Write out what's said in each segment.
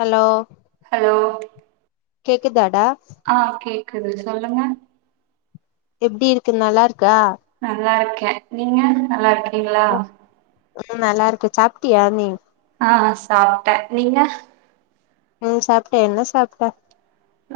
Hello hello கேக்குதாடா ஆ கேக்குது சொல்லுங்க எப்டி இருக்கு நல்லா இருக்கா நல்லாருக்கேன் நீங்க நல்லாருக்கீங்களா ம் நல்லாருக்கோம் சாப்ட்டியா நீ அ அ சாப்ட்டேன் நீங்க ம் சாப்ட்டேன் என்ன சாப்ட்ட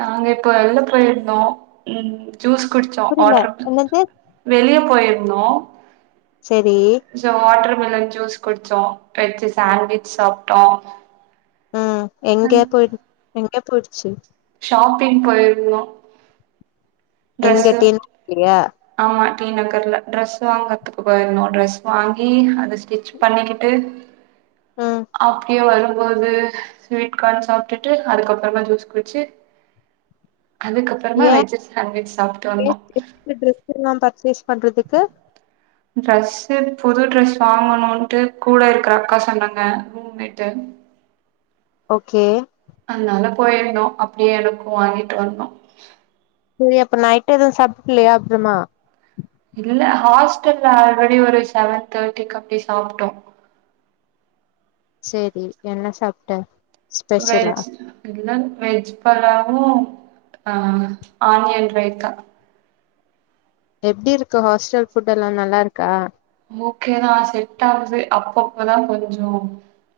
நாங்க இப்ப வெள்ல போய்ருந்தோம் ம் ஜூஸ் குடுச்சோம் புரில வாட்டர் என்னது வெளிய போயிருந்தோம் செரி ஜ்ஜா லாட்டர்மிலன் ஜூஸ் குடிச்சோம் வெஜ்ஜி சண்விச் சாப்ட்டோம் ம் எங்கே போய்டு எங்கே போயிடுச்சு ஷாப்பிங் போயிருந்தோம் எங்க டி நகரா ஆமா டீ நகர்ல ட்ரெஸ் வாங்கத்துக்கு போயிருந்தோம் ட்ரெஸ் வாங்கி அத ஸ்டிச் பண்ணிக்கிட்டு ம் அப்டியே வெள்ல போது ஸ்வீட் கார்ன் சாப்ட்டுட்டு அதுக்கப்பறமா ஜூஸ் குடிச்சு அதுக்கப்பறமா ஏ வெஜ்ஜு சாண்ட்விச் சாப்ட்டு வந்தோம் எல்லாம் பர்சேஸ் பண்றதுக்கு பண்றதுக்கு ட்ரெஸ்ஸு புது ட்ரெஸ் வாங்கணுன்ட்டு கூட இருக்கற அக்கா சொன்னாங்க ரூம் மேட்டு ஓகே அதனால போயிருந்தோம் அப்பிடியே எனக்கும் வாங்கிட்டு வந்தோம் சரி அப்ப நைட்டு எதும் சாப்புல்லையா அப்புறமா இல்ல ஹாஸ்டல்ல ஆல்ரெடி ஒரு செவன் தேர்ட்டிக்கப்டி சாப்ட்டோம் செரி என்ன சாப்ட்ட ஸ்பெஷலா வெஜ் இல்ல வெஜ் புலாவும் அ ஆனியன் ரைத்தா எப்டிருக்கு ஹாஸ்டல் ஃபுட்டல்லா நல்லாருக்கா ஓகே தான் செட்டாவுது அப்பப்பதா கொஞ்சம்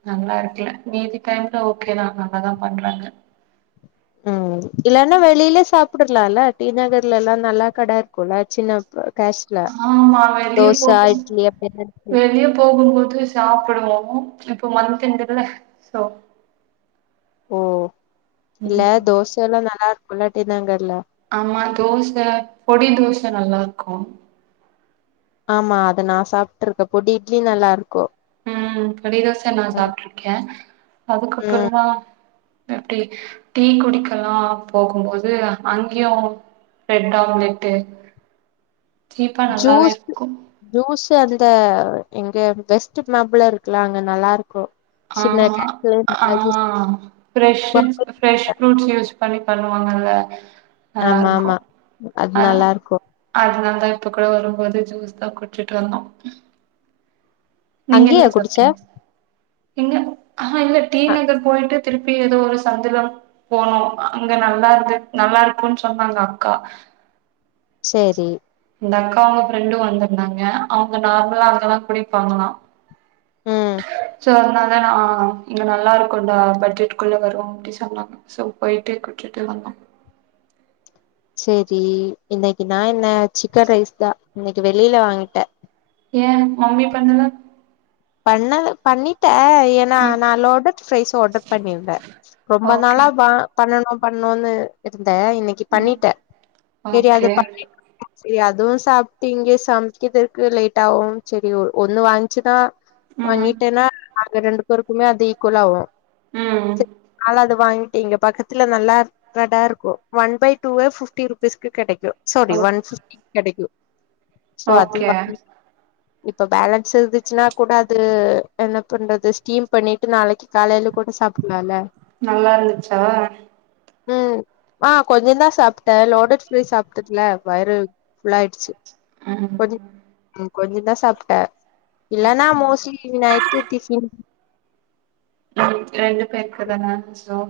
நல்லாருக்கல மீதி டைம்ல ஓகேதான் நல்லாதான் பண்றாங்க ம் இல்லன்னா வெளில சாப்புடலால்ல டீநகர்லலாம் நல்லா கட இருக்குல்ல சின்ன கேஷ்ல ஆமா வெளிய தோச போகும்போ இட்லி அப்டி வெளிய போகும்போது சாப்புடுவோம் இப்ப மந்த் எண்டுல்ல சோ ஓ இல்ல ம் தோசைல்லா நல்லாருக்குல்ல டீ நகர்ல ஆமா தோச பொடி தோச நல்லாருக்கும் ஆமா அத நா சாப்ட்டுருக்க பொடி இட்லி நல்லாருக்கும் ம் பொடிதோச நா சாப்ட்டுருக்கேன் ம் அதுக்கப்பறமா எப்பிடி டீ குடிக்கலாம் போகும்போது அங்கியும் ப்ரெட் ஆம்லெட்டு சீப்பா நல்லாவேருக்கும் ஜூஸு அந்த இங்க வெஸ்ட்டு மாம்பல இருக்குல அங்க நல்லாருக்கு ஆமா ஆ ஃப்ரெஷ்ஷு குடுப்பாங்க. ப்ரெஷ் ஃப்ரூட் ஜூஸ் பண்ணி பண்ணுவாங்கல்ல ஆமா நல்லாருக்கு ஆமா அது நல்லா இருக்கு அதுனாலதா இப்ப கூட வரும்போது ஜூஸ்தா குச்சுட்டு வந்தோ நீங்க அங்கயா என்ன குடிச்ச சாப்ட்டீங்க இங்க அ இல்ல டீ அ நகர் போயிட்டு திருப்பி ஏதோ ஒரு சந்துல போனோ அங்க நல்லார்க்கு நல்லாருக்குன் சொன்னாங்க அக்கா சேரி இந்தக்கா அவுங்க ஃப்ரெண்டு வந்துருந்தாங்க அவுங்க நார்மலா அங்கதா குடிப்பாங்களா ம் சோ அதுனால நா இங்க நல்லாருக்குண்டா பட்ஜெட்க்குள்ள வரு அப்டி சொன்னாங்க சோ போயிட்டு குட்ச்சுட்டு வந்தோ சேரி இன்னைக்கு நா என்ன சிக்கன் ரைஸ் தா‌ இன்னைக்கு வெளியில வாங்கிட்டே ஏ மம்மி பண்ணல பண்ணல பண்ணிட்டே எப் நா ம் நா லோடட் பிரைஸ் ஆர்டர் பண்ணிருந்தே ரொம்ப ஓகே நாளா வா பண்ணணு பண்ணுனு இருந்தே இன்னைக்கி ம் பண்ணிட்டே செரி அது ஓகே பண்ண செரி அதுவு சாப்டு இங்க சம்க்கிது இருக்கு லேட் ஆகு செரி ஒண்ணு வன்ச்சுனா ம் வாங்கிட்டேனா அங்க ரெண்டு பேருக்குமே அது ஈக்குவல் ஆவு ம் ம் அல அது வாங்கிட்டீங் இங்க பக்கத்துல நல்லா இர் கடா இருக்கு ஒன் பை டூவே பிப்டி ருபீஸ்க்கு கெடைக்கு சாரி ஓ ஒன் பிப்டி கெடைக்கு சோ அது ஓகே வந்து இப்ப பேலன்ஸ் இருந்துச்சுனா கூட அது என்ன பண்றது ஸ்டீம் பண்ணி து நாளைக்கி காலைல கூட சாப்ட்லால நல்லா இருந்துச்சா ம் ஆ கொஞ்சந்தா சாப்ட லோடட் ஃப்ரை சாப்டதுல வயிறு புல்லாயிடுச்சு ம் கொஞ் கொஞ்சந்தா சாப்ட இல்லனா மோஸ்ட்லி நைட்டு டிபன் ரெண்டு பேருக்குதானா சோ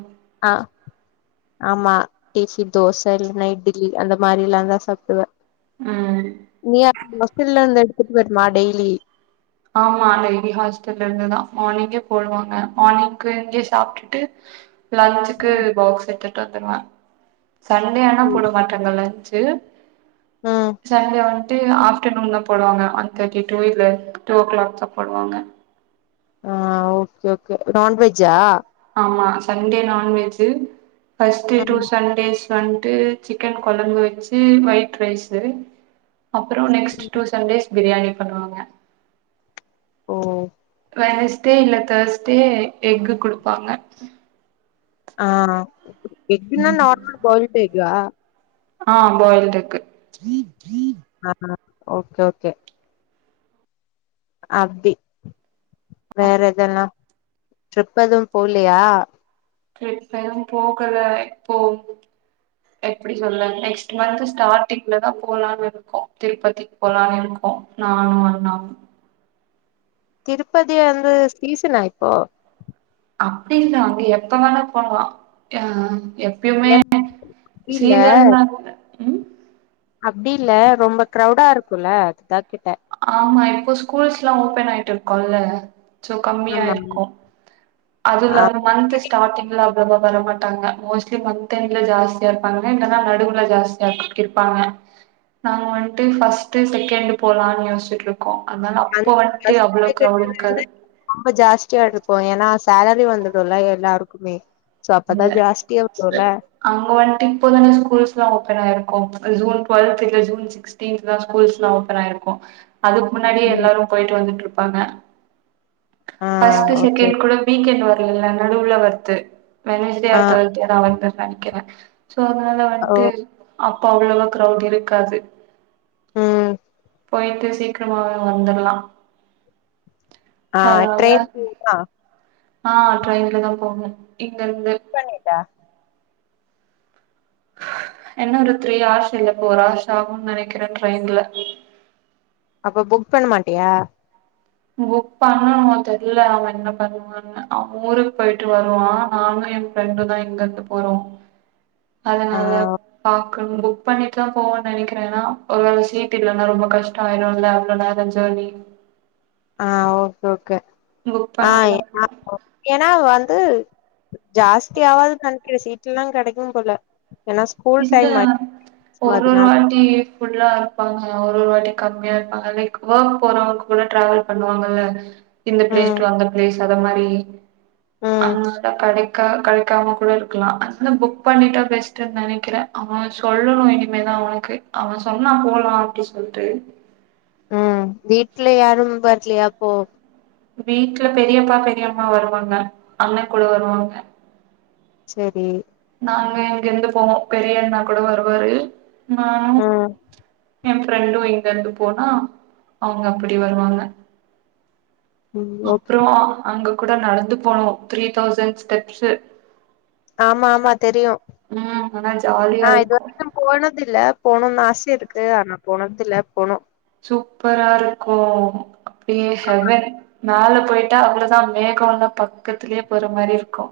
ஆ ஆமா டிசி தோச இல்லனா இட்லி அந்த மாறில்லா தா சாப்டுவ ஆ நீயா ஹாஸ்டல்ல வந்து எடுத்துட் வருமா டெய்லி ஆமா டெய்லி ஹாஸ்டல்ல இருந்துதா மார்னிங்கே போடுவாங்க மார்னிங்கு இங்யே சாப்டுட்டு லன்சுக்கு ம் பாக்ஸ் எட்டுட் வந்துருவே சண்டே ஆனா ம் போட மாட் டாங்க லன்ச்சு ம். சண்டே வன் ட்டு ஆஃப்டனுன் தா போடுவாங்க ஒன் தேர்டி டூ‌ இல்ல டூ ஓ கிளாக் தா போடுவாங்க ஆ ஒகே ஒகே நான்வெஜ்ஜா ஆமா சண்டே நான்வெஜ்ஜு பஸ்டு டூ ம் சண்டேஸ் வன்டு சிக்கன் கொழம்பு வெச்சு ஒயிட் ரைஸு அப்ற next two Sundays biryani பண்ணுவாங்க ஓ வெனஸ்டே இல்ல தேர்ஸ்டே எக்கு குடுப்பாங்க ஆ எக்குனா நார்மல் ஃபாய்ல்ட்டு எக்கா ஆ பாயில்டெக்கு ஆ ஓகே ஓகே அப்டி வேற எதெல்லா ட்ரிப் எதும் போலையா டிரிப் எதும் போகல இப்போ எப்டி சொல்ல நெக்ஸ்ட் மந்த் ஸ்டார்டிங்ல தா போலான்னு இருக்கோ திருப்பதி போலானு இருக்கோ நானு அண்ணாவு திருப்பதி வந்து சீசனா இப்போ அப்டி இல்ல அங்க எப்ப வேணா போலா ஆ எப்பயுமே ஏன் அப்டி இல்ல சீசன்லா ம் அப்டி இல்ல ரொம்ப கிரௌடா இருக்குல்ல அதுதா கேட்ட ஆமா இப்போ ஸ்கூல்ஸ்ல்லா ஓப்பன் ஆயிட்டு இருக்கும்ல்ல சோ கம்மியா ஆமா இருக்கு அதுல ஆ இல்லாம மந்துஸ் ஸ்டாரிங்ல அவ்ளவா வரமாட்டாங்க மோஸ்லி மந்த் எண்ட்ல ஜாஸ்தியா இருப்பாங்க இல்லன்னா நடுவுல ஜாஸ்தியா இருப்பா இருப்பாங்க நாங்க வந்துட்டு ஃபர்ஸ்ட் செகண்ட் போலாம்னு யோசிச்சிட்டு இருக் க்கு அதனால அப்ப அந்த வந்துட்டு பஸ் அவ்ளோ டிக்கெட் கிரௌட் இருக்காது வந்து ரொம்ப ஜாஸ்தியா இருப்போ ஏனா சேலரி வந்துடும்ல எல்லாருக்குமே சோ அப்பதா இல்ல ஜாஸ்தியா வருல்ல அங்க வந்துட்டு இப்போதான ஸ்கூல்ஸ் எல்லா ஓப்பன் ஆயிருக்கு ஜூன் டுவெல்த் இல்ல ஜூன் சிக் ஸ்டீத்தா ஸ்கூல்லா ஓப்பன் ஆயிருக்கு அதுக்கு முன்னாடியே ம் எல்லாரு போயிட்டு வந்துட்டு இருப்பாங்க ஆ ஃபர்ஸ்டு ஓகே செகண்ட் கூட வீக்எண்ட் வரலல்ல நடுவுல வருது வெனஸ்டே ஆ ஆர் தேஸ் டேல வருதுனு நெனக்கிறே சோ அதனால ஓ வந்துட்டு அப்ப அவ்ளோவா கிரௌட் இருக்காது ம் போயிட்டு சீக்கிரமாவே வந்தர்லா ஆ அதனால ட்ரெயின் டிக்கெட்லாம் ஆ ட்ரெயின்ல தா போணு இங்க இருந்து பண்ணிட்டா என்ன ஒரு த்ரீ ஆவர்ஸ் போர ஆவர்ஸ் ஆகும்ன்னு நெனக்கிறே ட்ரெயின்ல அப்ப புக் பண்ண மாட்டியா புக் பண்ணுவனு தெரில அவ என்ன பண்ணுவானு அவ ஊருக்கு போயிட்டு வருவா நானு என் ஃப்ரெண்டு தா இங்க இருந்து போறோ அதனால ஆ பாக்கனு புக் பண்ணிட்டு தா போவோன்னு நெனக்கிறே ஏனா ஒரு வேல சீ்ட் இல்லன்னா ரொம்ப கஷ் ஆயிரு இல்ல அவ்ளோ நேரம் ஜர்னி ஆ ஓகே ஓகே புக் ஆ பண்ணிட்டு தா என்னா போனு ஏனா வந்து ஜாஸ்தி ஆவாதுன்னு நெனக்கிற சீட்ல எலா கெடைக்கு போல ஏன்னா ஸ்கூல் விசித்தா டைம் ஆயிடுச்சு ஒரு அதனால வாட்டி புல்லா இருப்பாங்க ஒரு ஒரு வாட்டி கம்மியா இருப்பாங்கல லைக் ஒர்க் போறவங்க கூட டிராவல் பண்ணுவாங்கல்ல இந்த பிளேஸ் ம் அந்த பிளேஸ் அந்த மாரி ம் அதால கடைக்க கடை க்காம கூட இருக்கலா ஆனா ஃபுக் பண்ணிட்டா பெஸ்ட்னு தானே க்கிற அவ சொல்லணு இனிமேதா அவனுக்கு அவ சொன்னா போலா அப்டி சொல்ட்டு ம் வீட்ல யாரும் வரலயா அப்போ வீட்ல பெரியப்பா பெரியம்மா வருவாங்க அண்ணன் கூட வருவாங்க சேரி நாங்க இங்கிருந்து போவோ பெரியண்ணா கூட வருவாரு நானு ம் எ ஃப்ரெண்டு இங்க இருந்து போனா அவுங்க அப்டி வருவாங்க ம் ஓகே அப்றோ அங்க கூட நடந்து போனோ த்ரீ தௌசண்ட் ஸ்டெப்ஸ்சு ஆமா ஆமா தெரியு ம் ஆனா ஜாலியா நா இது இருக்கு வரைக்கு போனதுல்ல போணுனு ஆசைய இருக்கு ஆனா போனதுல்ல போனு சூப்பரா இருக்கு அப்டியே ஹெவன் மேல போயிட்டா அவ்ள தா மேக லா பக்கத்துலே போற மாரி இருக்கு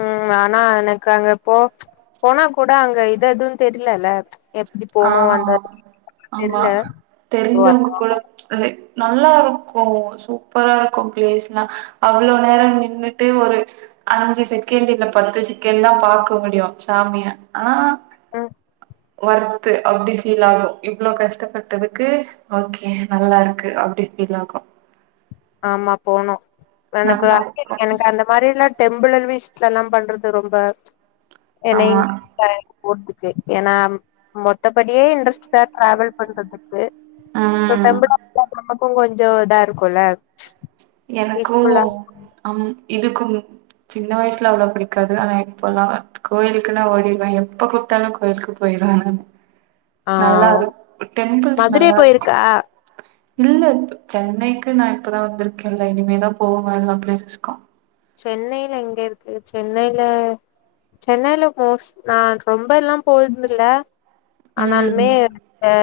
ம் ஆனா எனக்கு அங்க போ போனா கூட அங்க இது அதுன்னு தெர்ல ல ஆ ஆமா தெர்ல தெரிஞ்சவங்க குல அ நல்லா இருக்கு சூப்பரா இருக்கு பிளேஸ்லா அவ்ளோ நேரஃ நின்னுட்டு ஒரு அஞ்சு செகண்ட் இல்ல பத்துசெகண்ட் தா பாக்க முடியு சாமிய ஆனா அ வர்த்து அப்டி ஃபீல் ஆகு இவ்ளோ கஷ்டப்பட்டதுக்கு ஓகே நல்லா இருக்கு அப்டி ஃபீல் ஆகு ஆமா போனு எனக்கு நல்லா இருக்கு [inaudible] எனக்கு அந்த மாரி எல்லா டெம்பிளல் வீஸிட்ல்லா பண்றது ரொம்ப என்னை ஆமா போறதுக்கு ஏன்னா மொத்தபடியே இன்ட்ரெஸ்ட் தா டிராவல் பண்றதுக்கு ப்பு இப்ப ம் டெம்பிளா நமக்கும் கொஞ்சோ இதா இருக்குல்ல எனக்கு பீஸ்ஃபுல்லா ஆ இதுக்கு சின்ன வயசுல அவ்ள புடிக்காது ஆனா இப்பல்லா கோயிலுக்குன்னா ஓடிருவ எப்ப கூப்ட்டாலு கோயிலுக்கு போய்றா ஆ டெம்பிள்ஸ் மதுரை நல்லா இருக்கு போயிருக்கா இல்ல இப்ப சென்னைக்கு நா இப்பதா வந்திருக்கேல்ல இனிமேதா போவ எல்லா பிளேசஸ்க்கு சென்னைல எங்க இருக்கு சென்னைல சென்னைல மோஸ் நா ரொம்ப எல்லா போன்துல்ல ஆனாலுமே ம் ஆ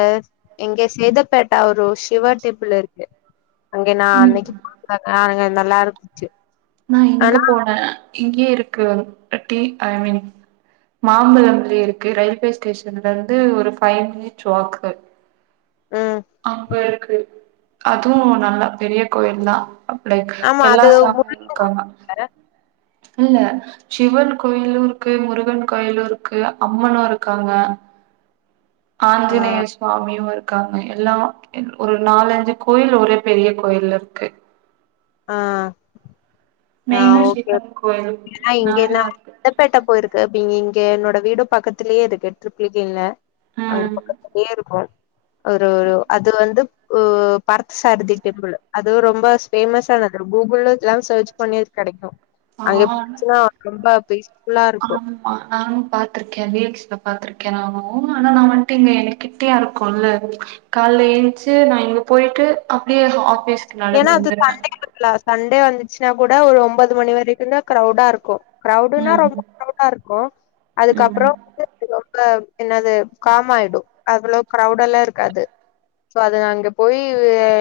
எங்க சேதப்பேட்டா ஒரு ஷிவா டெம்பிள் இருக்கு அங்கே நா அன்னைக்கு போனனா அங்க நல்லா இருந்துச்சு நா இங்க ஆனா போன இங்கயே இருக்கு ரட்டி ஐ மீன் மாம்பழம்ல இருக்கு ரயில்வே ஸ்டேஷன்ல இருந்து ஒரு ஃபைவ் மினிட்ஸ் வாக்கு ம் அங்க இருக்கு அதுவு நல்லா பெரிய கோயில்தா அப்டிக் ஆமா அது எல்லா சாமியு இருக்காங்க முழுக்க இல்ல சிவன் கோயிலூ இருக்கு முருகன் கோயிலூ இருக்கு அம்மனு இருக்காங்க ஆ ஆஞ்சினேஷ் சாமியு இருக்காங்க எல்லா ஒரு நாலஞ்சு கோயில் ஒரே பெரிய கோயில் இருக்கு அ மெயினா ஷிவன் கோவில் [unintelligible] பேட்டா போயிருக்கு அப்பங்க இங்க என்னோட வீடு பக்கத்திலேயே இருக்கு ட்ரிப்லிகேன்ல அங்க ம் பக்கத்து ஏ இருக்கு ஒரு ஒரு அது வந்து பார்த்த சாரதி டெம்பிள் அதுவு ரொம்ப ஃபேமஸ் சானது கூகுள் எல்லா சர்ச் பண்ணி கெடைக்கு அங் [inaudible] ச்சுன்னா ரொம்ப இருக்கு ஆம் நானு பாத்துருக்க வீ எக்ஸ் ல பாத்திருக்க நானு ஆனா நா வன்ட்டீங்க எனக்கிட்டயா இருக்குல்ல கால ஏஞ்ச்சு நா இங்க போய்ட்டு அப்டியே ஆஃபீஸ்க்கு நடந்து ஏன்னா அது வந்துருவே சண்டே இருக்குலா சண்டே வந்துச்சுன்னா கூட ஒரு ஒன்பது மணி வரைக்குதா க்ரௌடா இருக்கு க்ரௌடுன்னா ரொம்ப ம் க்ரௌடா இருக்கு அதுக்கப்புறோ ம் [unintelligible] ரொம்ப என்னது காமாயிடு அவ்ளோ க்ரௌடெல்லா இருக்காது சோ அது நா அங்க போய்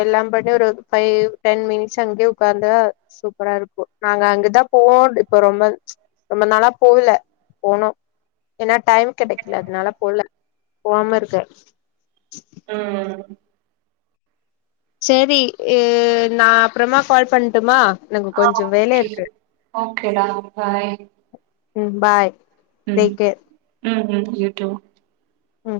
எல்லா பண்ணி ஒரு ஃபைவ் டென் மினிட்ஸ் அங்கே ஒக்காந்து சூப்பரா இருக்கு நாங்க அங்கதா போவோ இப்ப ரொம்ப ரொம்ப நாளா போகல போனு ஏனா டைம் கெடைக்கல அதனால போல போவாம இருக்க ம் ம் சேரி அ நா அப்புறமா கால் பண்ட்டுமா ஆ ஓகே ஓகே டா பாய் ம் பாய் ம் டேக் கேர் ம் ம் யூட்டூ ம்